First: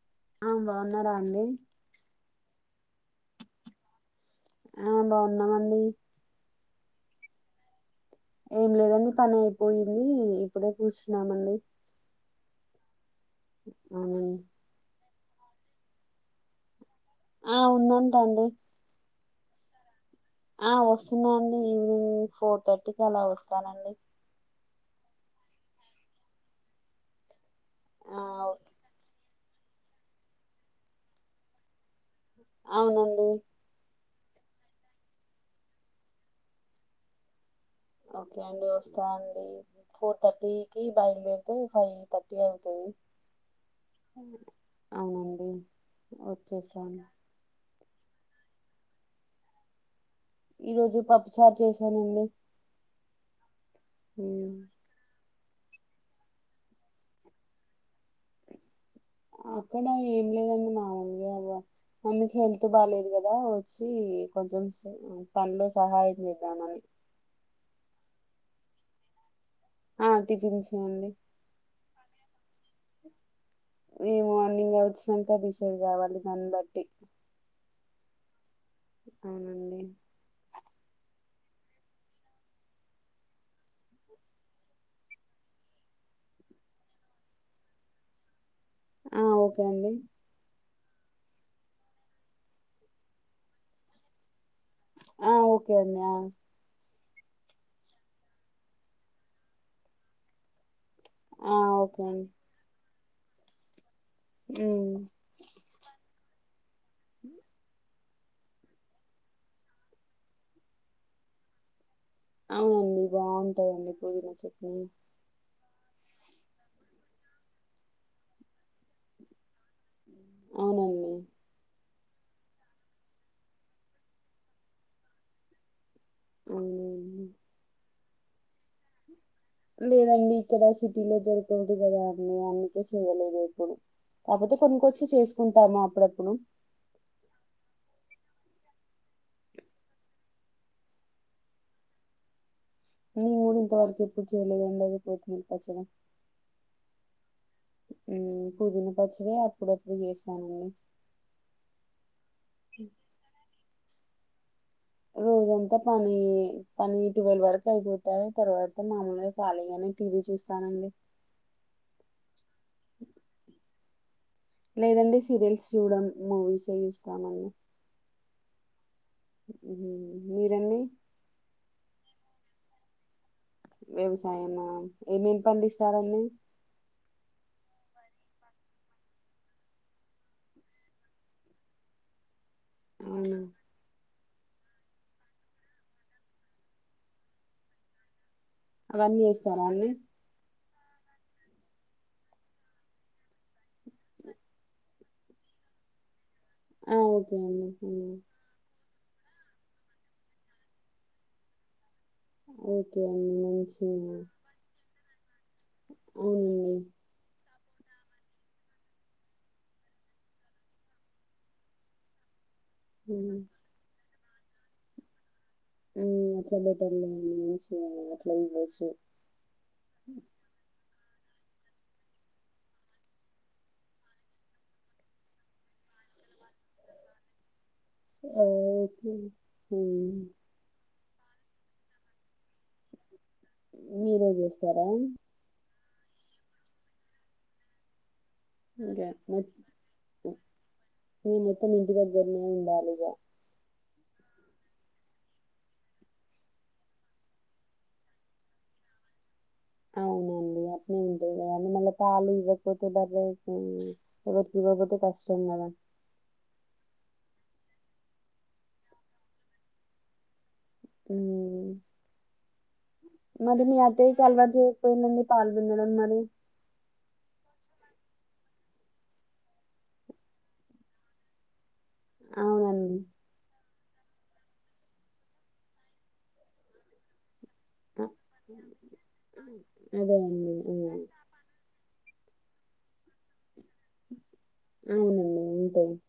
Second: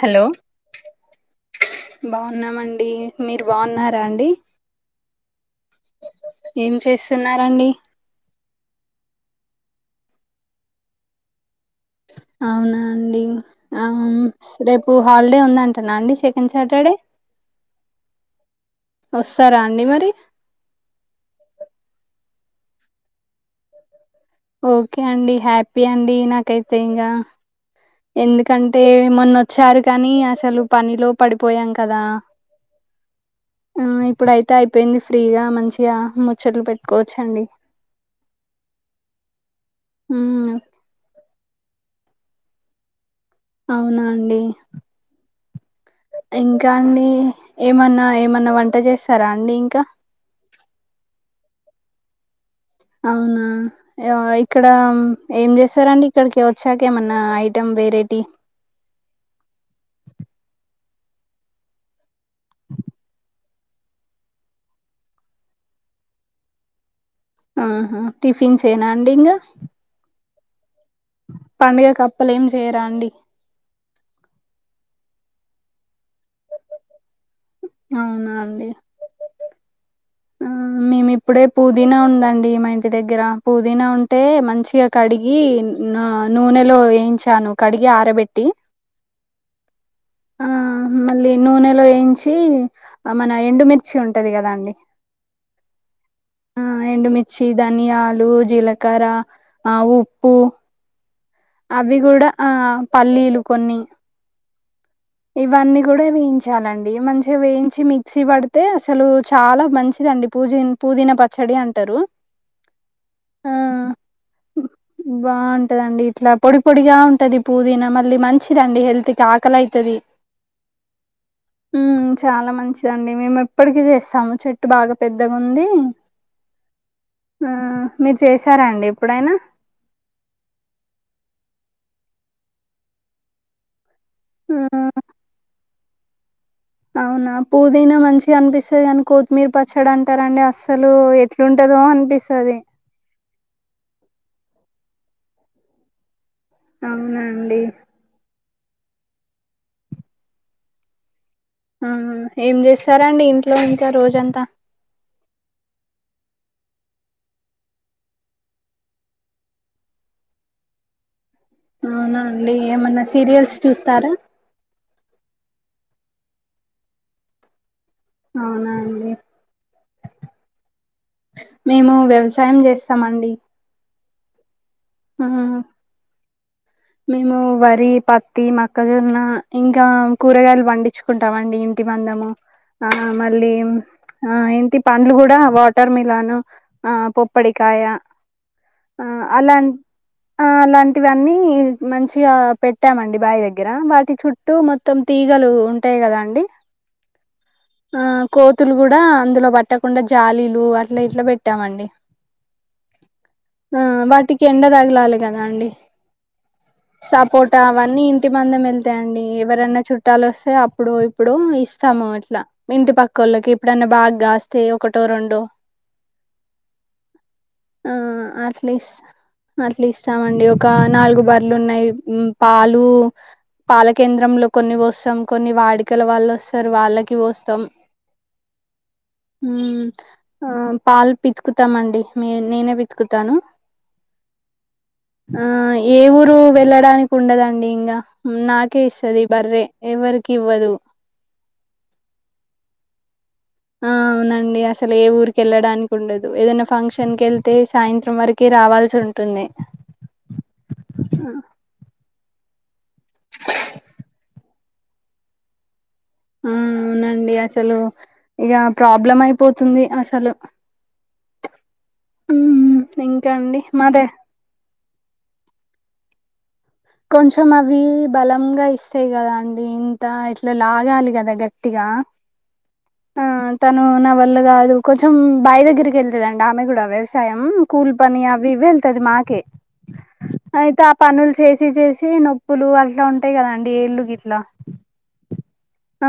Hello అ బావున్నారాండీ? ఉన్నామండి మీరు బావున్నారా అండి? ఆ బావున్నామండి. ఎమ్ చేస్తున్నారండి? ఎమ్ లేదండి పని అయిపోయింది. ఇప్పుడే కూర్చున్నామండి. అవునా అండి అవునండి అవున్స్ రేపు హాలిడే ఉందంటనా అండి సెకండ్ సాటర్డే? ఆ ఉందంటండీ వస్తరా అండి మరి ఆ వస్తున్నా అండి ఈవినింగ్ ఫోర్ థర్టీకి అలా వస్తానండి ఓకే అండి హ్యాపీ అండి నాకైతే ఇంగ ఆ ఎందుకంటే మొన్నొచ్చారు కానీ అసలు పనిలో పడిపోయాం కదా అవునండి ఆ ఇప్పుడుయితే అయిపోయింది ఫ్రీగా, మంచిగా ముచ్చట్లు పెట్టుకోవచ్చఅండి. ఓకే అండి ఓస్త ఫోర్ ఉమ్, థర్టీకిి బయలుదేరితే ఫైవ్ థర్టీ అయిపొయి అవునా అండి అవునండి ఇంకా వచ్చేస్తాను అండి ఏమన్నా ఏమన్నా వంట చేస్తారా అండి ఇంకా ఈ రోజు పప్పుచార్ చేసానండి అవునా యా ఇక్కడ ఏం చేస్తారండి ఇక్కడికి వచ్చాక ఏమన్నా ఐటెం వెరేటి అక్కడ ఏం లేదండి మామూలుగా అల మమ్మీకి హెల్త్ బాలేదు కదా వచ్చి కొంచెం సో పనిలో సహాయం చేద్దామని ఆ హా టిఫిన్స్ ఏనా అండి ఇంగా ఆ టిఫిన్స్ పండుగ్ ఆప్పలేఏం చేయరా అండి మేము అన్నింగ్ అ వచ్చినాక డిసైడ్ కావాలి దాన్ని బట్టి అవున అండి అవునండి ఆ ఇప్పుడే పుదీనా ఉందండి మా ఇంటి దగ్గర పుదీనా ఉంటే మంచిగా కడిగి నా ఆ నూనెలో వయించాను కడిగి ఆరబెట్టి ఆ ఓకే అండి ఆ మళ్ళీ నూనెలో ఎయించి మన ఎండుమిర్చి ఉంటది కదా అండి ఆ ఓకే అండి ఆ ఎండుమిర్చి ధనియాలు జీలకర్ర ఆ ఉప్పు ఆ, అవి ఓకే కూడా అండి ఆ పల్లీలు కొన్ని ఉమ్, ఇవన్నీ కూడా వేయించాలండి మంచిగా వేయించి మీక్ మిక్సిసీ పడితే అసలు చాలా మంచిదండి పూజిన్ పుదీన పచ్చడి అంటారు అవునండి ఆ బావుంటదండి పుదీనా చట్నీ తెఅండి ఇట్లా పొడి పొడిగా ఉంటది పుదీనా మళ్ళీ మంచిదండి హెల్త్ కి ఆకల అయి తది అవునండి మ్ చాలా మంచిదండి మేము ఇప్పడికి చేస్తాము చెట్టు బాగా పెద్దగా ఉంది ఆవునా అండి ఆ మీరు చేసారాండి ఎప్పుడైనా లేదండి ఇక్కడ సిటీలో దొరుకదు కదా అన్ని అందుకే చెయలేదు ఎప్పుడు కాపోతే హ్మ్. కొన్కొచ్చి చేసుకుంటాము అప్పుడప్పుడు అవునా పుదీనా మంచిగా అనిపిస్తది కాని కొత్తిమీర్ పచ్చడ అంటారండి అస్సలు ఎట్లుంటది ఏదో అనిపిస్తాది నేన్ కూడా ఇంతవరకు ఎప్పుడు చేయలేదండి అదే కొత్మిర్ పచ్చడ అవునండి పుదినపచ్చడే అప్పుడప్పుడు చేస్తాము ఆ ఏం చేస్తారండి ఇంట్లో ఇంకా రోజంతా ఎంతా పనీ పని ట్వెల్వ్ వరకు అయిపోతాయి తర్వాత మామూలుగా ఖాళీగానే టీవీ చూ స్థాండి అవునా అండి ఏమన్నా సీరియల్స్ చూస్తారా చూడను మూవీసే చుస్తామ్ అండి అవునా అండి మ్ మిరాండి మేము వ్యవసాయం చేస్తామండి వ్యవసాయమ ఆ ఏమేమి పండిస్తారండి మేము వరి పత్తి మక్కజొన్న ఇంకా కూరగాయలు పండించుకుంటాం అండి ఇంటి మందము ఆ అవునా మళ్ళీ ఆ ఇంటి పండ్లు కూడా వాటర్ మిలాన్ ఆ పొప్పడికాయ ఆ అవన్నీ అలా చేస్తారా అండి అలాంటివన్నీ మంచిగా పెట్టామండి బాయి దగ్గర వాటి చుట్టూ మొత్తం తీగలు ఉంటాయి కదా అండి ఆ ఓకే అండి ఆ హ్మ్ కోతులు కూడా అందులో పట్టకుండా జాలీలు అట్లా ఇట్లా పెట్టామండి ఓకే అండి ఆ మంచిది వాటికి ఎండ తగలాలి కదా అండి సపోట్ అవన్నీ ఇంటి మందం వెళ్తాయండి ఎవరన్నా చుట్టాలు వస్తే అప్పుడో ఇప్పుడో ఇస్తాము ఇట్లా ఇంటి మ్మ్. పక్కల్లోకి ఇప్పుడైనా బాగ్గాస్తే ఒకటో రెండో అట్లా బెటర్ లే అండి మంచిగ ఆ అట్ల అట్లా ఇవ్వొచ్చు ఇస్ అట్లా ఇస్తామండి ఒక నాలుగు బర్లు ఉన్నాయి పాలు పాలకేంద్రంలో కొన్ని పోస్తాం కొన్ని వాడికల వాళ్ళు వస్తారు వాళ్ళకి పోస్తాం అఓకే హూ ఆ పాలు పితుకుతామండి మీ నేనే పితుకుతా మీరే చేస్తారా ఆ ఏ ఊరు వెళ్ళడానికి ఉండదండి ఇంగా నాకే అదే ఇస్తది బర్రె ఇగ ఎవరికి ఇవ్వదు మొత్తం ఇంటి దగ్గరనే ఉండాలి ఇగ ఆ అవునండి అసలు ఏ ఊరికి వెళ్ళడానికి ఉండదు ఏదైనా ఫంక్షన్ వెళ్తే సాయంత్రం వరక రా వాల్సి ఉంటుంది అవునండి. అట్నే ఉంటది కదండీ! మళ్ళా పాలు ఇవ్వకపోతే బర్రె ఎవరికి ఇవ్వపోతే కష్టం కదా హు అవునండి అసలు ఇక ప్రాబ్లం అయిపోతుంది అసలు మ్మ్ ఇంకా అండి మరి మీ మాదే అతైకి అల్వాట్ జేయ్ పోయిందండి పాల్ పిండడం మరి కొంచెం అవి బలంగా ఇస్తాయి కదా అండి ఇంత ఇట్లా లాగాలి కదా గట్టిగా అవునండి. ను నా వల్ల కాదు కొంచెం బాయ్ దగ్గరికి వెళ్తదండి ఆమె కూడా వ్యవసాయం కూల్ అ పని అవి ఇవ్వి వెళ్తుంది మాకే అదే అండి. అయితే ఆ పనులు చేసి చేసి చ్చ నొప్పులు అట్లా ఉంటాయి కదండి ఏళ్ళు గిట్లా ద ఆ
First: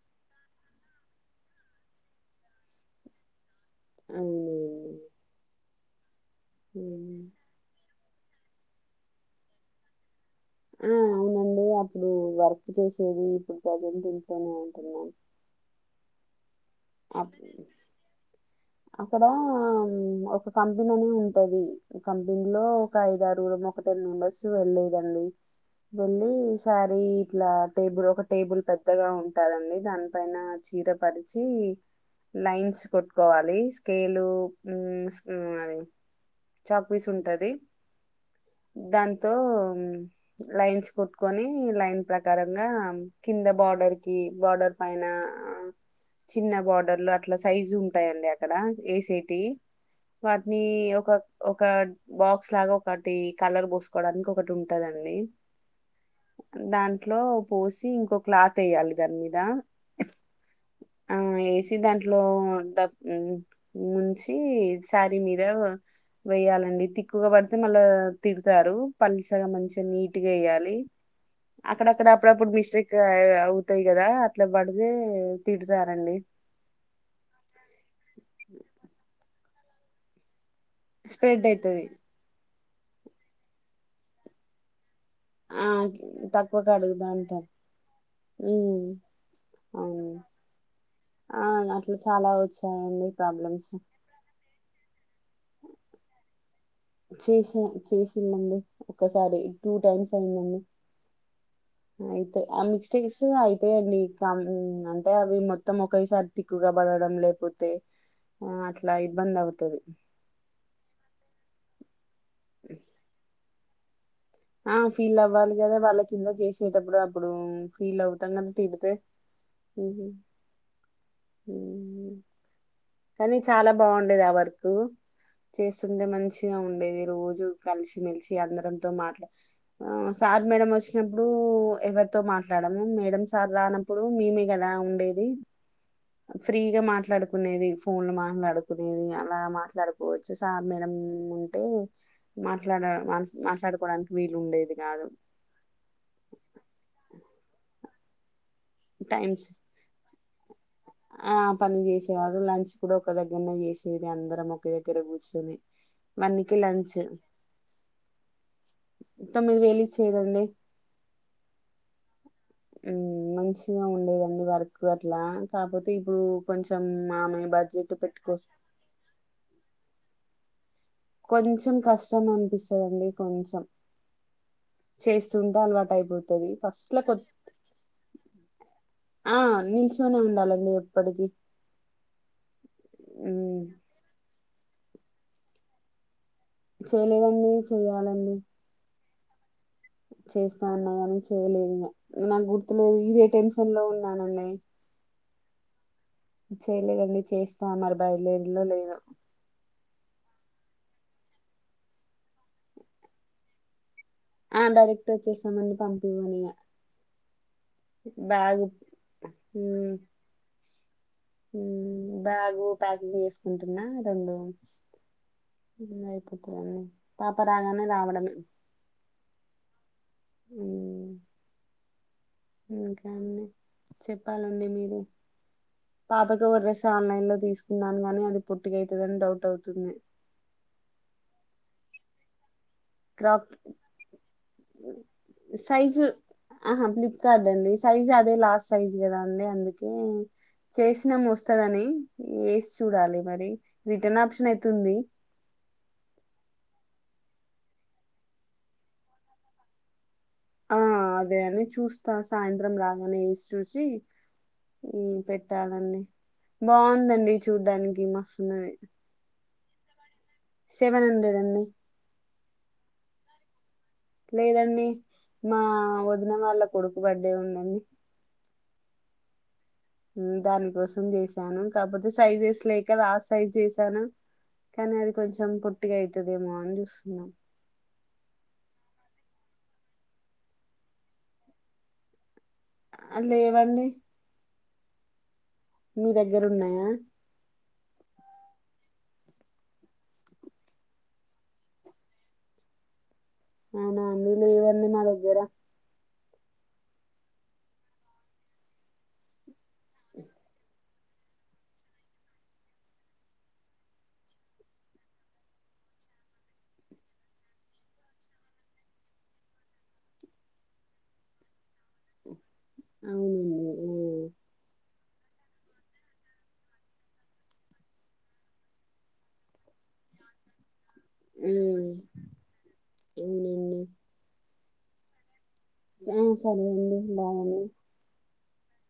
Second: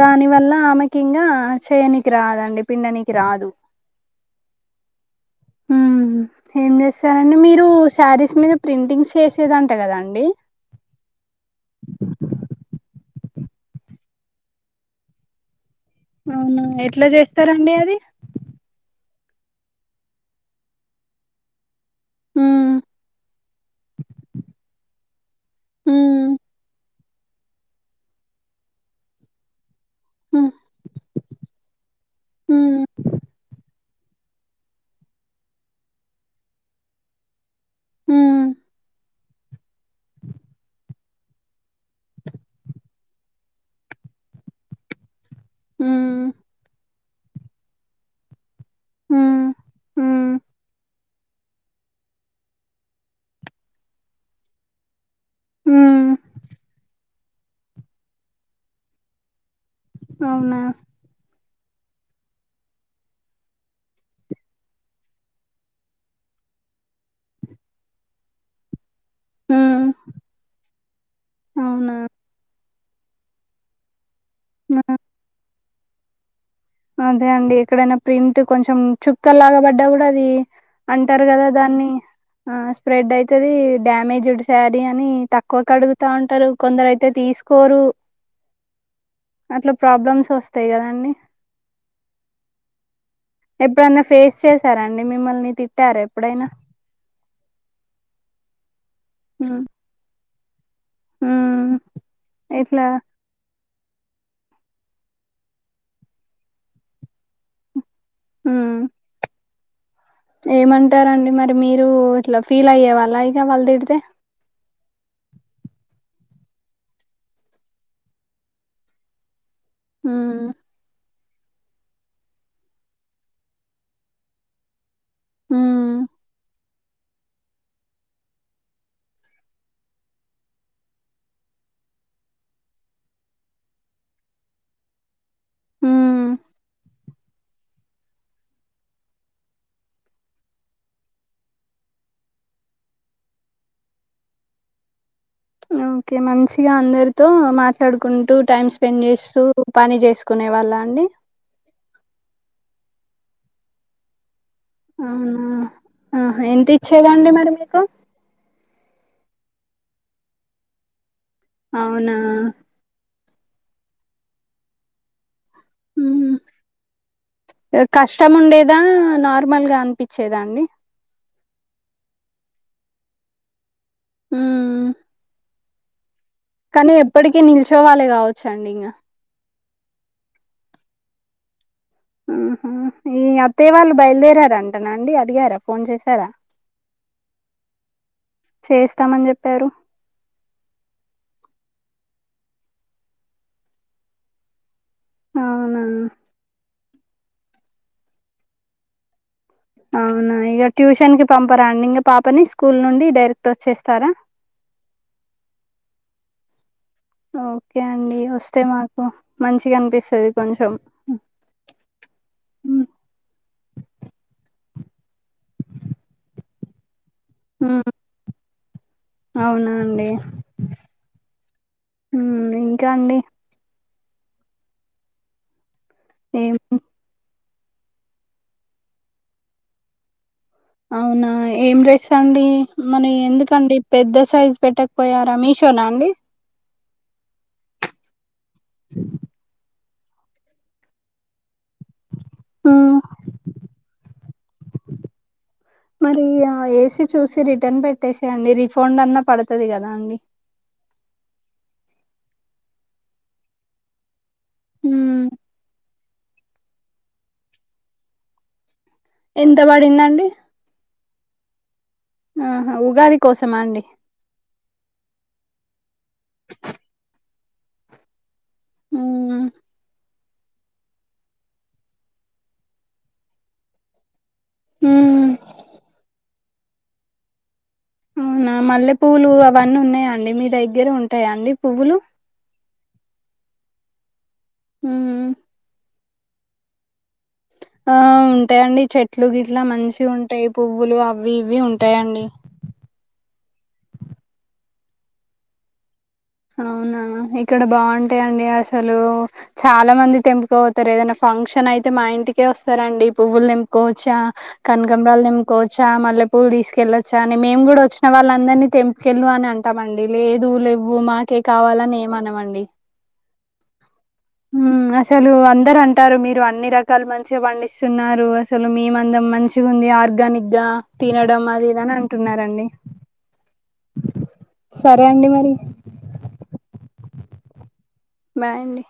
దాని వల్ల ఆమెకింగా చేయనికి రాదండి పిండనికి రాదు అవునండి ఏం హ్మ్. చేస్తారండి మీరు శారీస్ మీద ప్రింటింగ్స్ చేసేదంట కదా అండి నేన్ అప్పుడు వర్క్ చేసేది ఇప్పుడు ప్రజెంట్ ఇంట్లోనే ఉంటున్నాను అవునా ఎట్లా అప్ చేస్తరండి అది అక్కడ ఒక కంపెననీ ఉంటది కంపెనీ లో మ్మ్ ఒక ఐదు ఆరుగురూం ఒక టెన్ మెంబర్స్ వెళ్లేదండి వెళ్ళి మ్మ్ సారీ ఇట్లా టేబుల్ ఒక టేబుల్ పెద్దగా ఉంటదండి దానిపైన చీర పరిచి లైన్స్ మ్మ్ కొట్టుకోవాలి స్కేలు అది చాక్పీీస్ ఉంటది మ్మ్ దాంతో లైన్స్ కొట్టుకొని లైన్ ప్రకారంగా కింద బార్డర్ కి బార్డర్ పైన ఆ మ్మ్ చిన్న బార్డర్లు అట్లా సైజు ఉంటాయండి అ ఇక్కడ ఏసేటి మ్మ్ మ్మ్ వాటిని ఒక ఒక బాక్స్ లాగా ఒకటి కలర్ పోసుకోడానికి ఒకటి ఉంటదండి మ్మ్ మ్మ్ దాంట్లో పోసి ఇంకో క్లాత్ వేయ్యాలి దాని మీద అవునా సి దాంట్లో డబ్ ముంచి శారీ మీద వేయాలండి తికుగా పడితే మళ్ళా తిడ్తారు పలుచగ మంచి మ్మ్ నిత్గేయ్యలి అకడకడ అవునా అప్పుడడు మి అవుతాయి కదా అట్లా పడితే తిడతారండి అదే అండి ఎక్కడైనా ప్రింట్ కొచం చుక్క లాగా పడ్డా కూడా అది అంటారు కదా స్ప్రెడ్ అయితది. దాన్ని ఆ స్ప్రెడ్ అవుతది డ్యామేజ్డ్ సారీ అని ఆ! తక్కువక అడుగుతా ఉంటారు తక్కువ కొందరు కడుగుతా అయితే ఉంటారు. తీసుకోరు హ్మ్. అట్లా అవును. ప్రోల్మ్స్ వస్తాయి కదా అండి ఆ అట్లా చాలా వచ్చాయి ఎప్పుడన్నా ఫేస్ చేసారండి మిమ్మల్ని తిట్టారా ఎప్పుడైనా చూసా చూసామంది ఒకసారి టూ టైమ్స్ అయిందండి మ్మ్ ఆయితే ఆ ఇట్లా మిస్సేట్ల ఆయి అంతే అండి కామన్ అంటే మొత్తం ఒకేసారి తికుగా పడడం లేకపోతే ఆ అట్లా ఇబ్బంది అవుతాది ఎం అంటారుఅండి మీరు ఇట్లా ఫీల్ అయ్యేవాళ్ళ ఇక వాళ్ళ తిడితే ఆ ఫీల్ ఆవలి కదా వాళ్ళ కింద చేసేటప్పుడు అప్పుడు ఫీల్ అవుతాం కదా తిడితే ఉమ్, హ్మ్మ్ కని చాలా బాగుండేది ఆ వర్క్ మ్మ్ చేస్తుంటే మంచిగా ఉండేది రోజు కలిసి మెలిచి అందరంతో మాట్లా ఆ సార్ మేడం వచ్చినపుడు ఎవరితో మాట్లాడము మేడం సార్ రానప్పుడు మేమే కదా ఉండేది మ్ ఫ్రీగా మాట్లాడుకునేది ఫోన్ లో మాట్లాడుకునేది అలా మాట్లాడుకోవచ్చు సార్ మేడం ఉంటే మాట్లాడ మాట్లాడుకోడానికి వీలు ఉండేది కాదు మ్ ఓకే మంచిగా అందరితో మాట్లాడుకుంటూ టైమ్ స్పెండ్ చేస్తూ టైమ్స్ పని చేసు కునే వాళ్ళ అండి ఆ పని చేసాయివారు లంచ్ కూడా ఒక దగ్గరనే చేసేది అందరం ఒకే దగ్గర కూర్చొని అవునా హ వన్ హ కి ఎంత లంచ్ ఇచ్చేది అండి మరీ మీకు తమిది వేలి ఇచ్చేది అండి అవునా మంచిగా ఉండేది అండి వర్క్ అట్లా కాకపోతే ఇప్పుడు మ్మ్. కొంచెం మాములుగా బడ్జెట్ పెట్టుకోచ్చ వచ్చేదాండి కొచం కష్టం అనిపిస్తుందిండి కొంచెం మ్మ్. చేస్తుంటే అలవా కానీ ఎప్పటికిీ నిలిచోవళ్ళే కావొచ్చు ఆ నిల్చొనే ఉండాలండి ఎప్పటికిీ మ్ మ్ మీ హ్మ్. అత్తే వాళ్ళు బయలుదేరార అంటనండి అడిగారా ఫోన్ చేసారా చేయలేదు చెయ్యాలండి వాతమాన్ చెప్పారు చేస్తా అన గాని చేయలేదు ఇంగ నాకు గుర్తులేదు ఇదే టెన్షన్ లో ఉన్నానన్న అవున చేయలేదుండి చేస్తా మరి బయదేరులో లేదో అవునా ఇక ట్యూషన్ కి పంపారా అండి ఇంకా పాపని స్కూల్ నుండి డైరెక్ట్ వచ్చేస్తారా ఆ డైరెక్ట్ వచ్చేస్తాం పంపివ్వనిగా ఓకే అండి వస్తే మాకు మంచిగా హ్మ్. అనిపిస్తుంది కొంచం బ్యాగు ప్యాక్ చేసుకుంటున్నా రెండు ఐపోతాది అండి పాప రాగానే రావడమే అవునా అండి హ్మ్. ఇంకా అండి ఇంకండి చెప్పాలండి మిరు పాపకు ఏం ఓ డ్రెస్ ఆన్లైన్ లో తీసుకున్నాను గాని అది పుట్కవుతుందిని డౌట్ అవుతుంది అవునా ఏం డ్రెస్ అండి అమ్మని క్రాప్ ఎందుకండి పెద్ద సైజు పెట్టకపోయారా మీషో నా సైజు అండి ఆహా హ ఫ్లిపకార్ట్ అండి సైజ్ అదే లార్జ్ సైజ్ కదా అండి అందుకే చేసినా మస్తు కదా ఆని వేసి హ్మ్. చూడాలి మరి రిటర్న్ ఆప్షన్ ఐతే ఉంది. మరీ యా చూసి రిటర్న్ పెట్టేసేయండి. రిఫండ్ అన్నా పడతది కదా అండి. ఆ అదే అని చూస్తా సాయంత్రం రాగానే వేసి చూసి ఈ హ్మ్. పెట్టాలండి బావుందండి చూడ్డానికి మస్తున్నది. ఎంత పడిందండి? సెవెన్ హండ్రెడ్ అండి. ఆహ ఉగాది కోసమాండి. లేదండీ మా వదిన వాళ్ళ కొడుకు బర్డే ఉందండి. అవునా దాని కోసం చేసాను కాపోతే సైజెస్ లేకదా ఆ సైజ్ చేసాను. కానీ అది హ్మ్. కొంచెం పొట్టిగయితదేమో అని చూస్తున్నాం. అవునా మల్లె పువ్వులు అవన్నీ ఉన్నాయ అండి. మీ దగ్గర ఉంటాయా అండి పువ్వులు? లేవండి ఉమ్ మీ దగ్గర ఉన్నయా? బ్లాంక్ ఆ ఉంటాయండి. చెట్లు గిట్లా మంచి ఉంటాయి పువ్వులు అవి ఇవి ఉంటాయండి. బ్లాంక్ అవున అండి లేవండి మాదగ్గరా అవునా ఇక్కడ బావుంటయండి అసలు చాలా మంది తెంపుకవో తరు ఏదైనా ఫంక్షన్ అయితే మా ఇంటికే వస్తారండి. పువ్వులు తెంపుకోవచ్చా, కనకంమ్రాలు తెంకోవచ్చ చ మల్లె పూలు తీసుకెళ్ళొచ్చా అని మేము కూడా వచ్చిన వాళ్ళందరినీ తెంపుకెళ్లు అని అంటామండి. లేదు లే వు మాకే కావాలని ఏమనమండి. అవునండి ఆ, ఉమ్ అస్ తెలు అందరు అంటారు మీరు అన్ని రకాలు మంచిగ పండిస్తున్నారు అసలు మీ మందం మంచిగుంది. ఆ ర్గానిగ్ గా తినడం ఆ, అది ఇదని అంటున్నారండి. అవునండి సరే అండి మరి. మ్ సరేలేండి బాయండి. బాయండి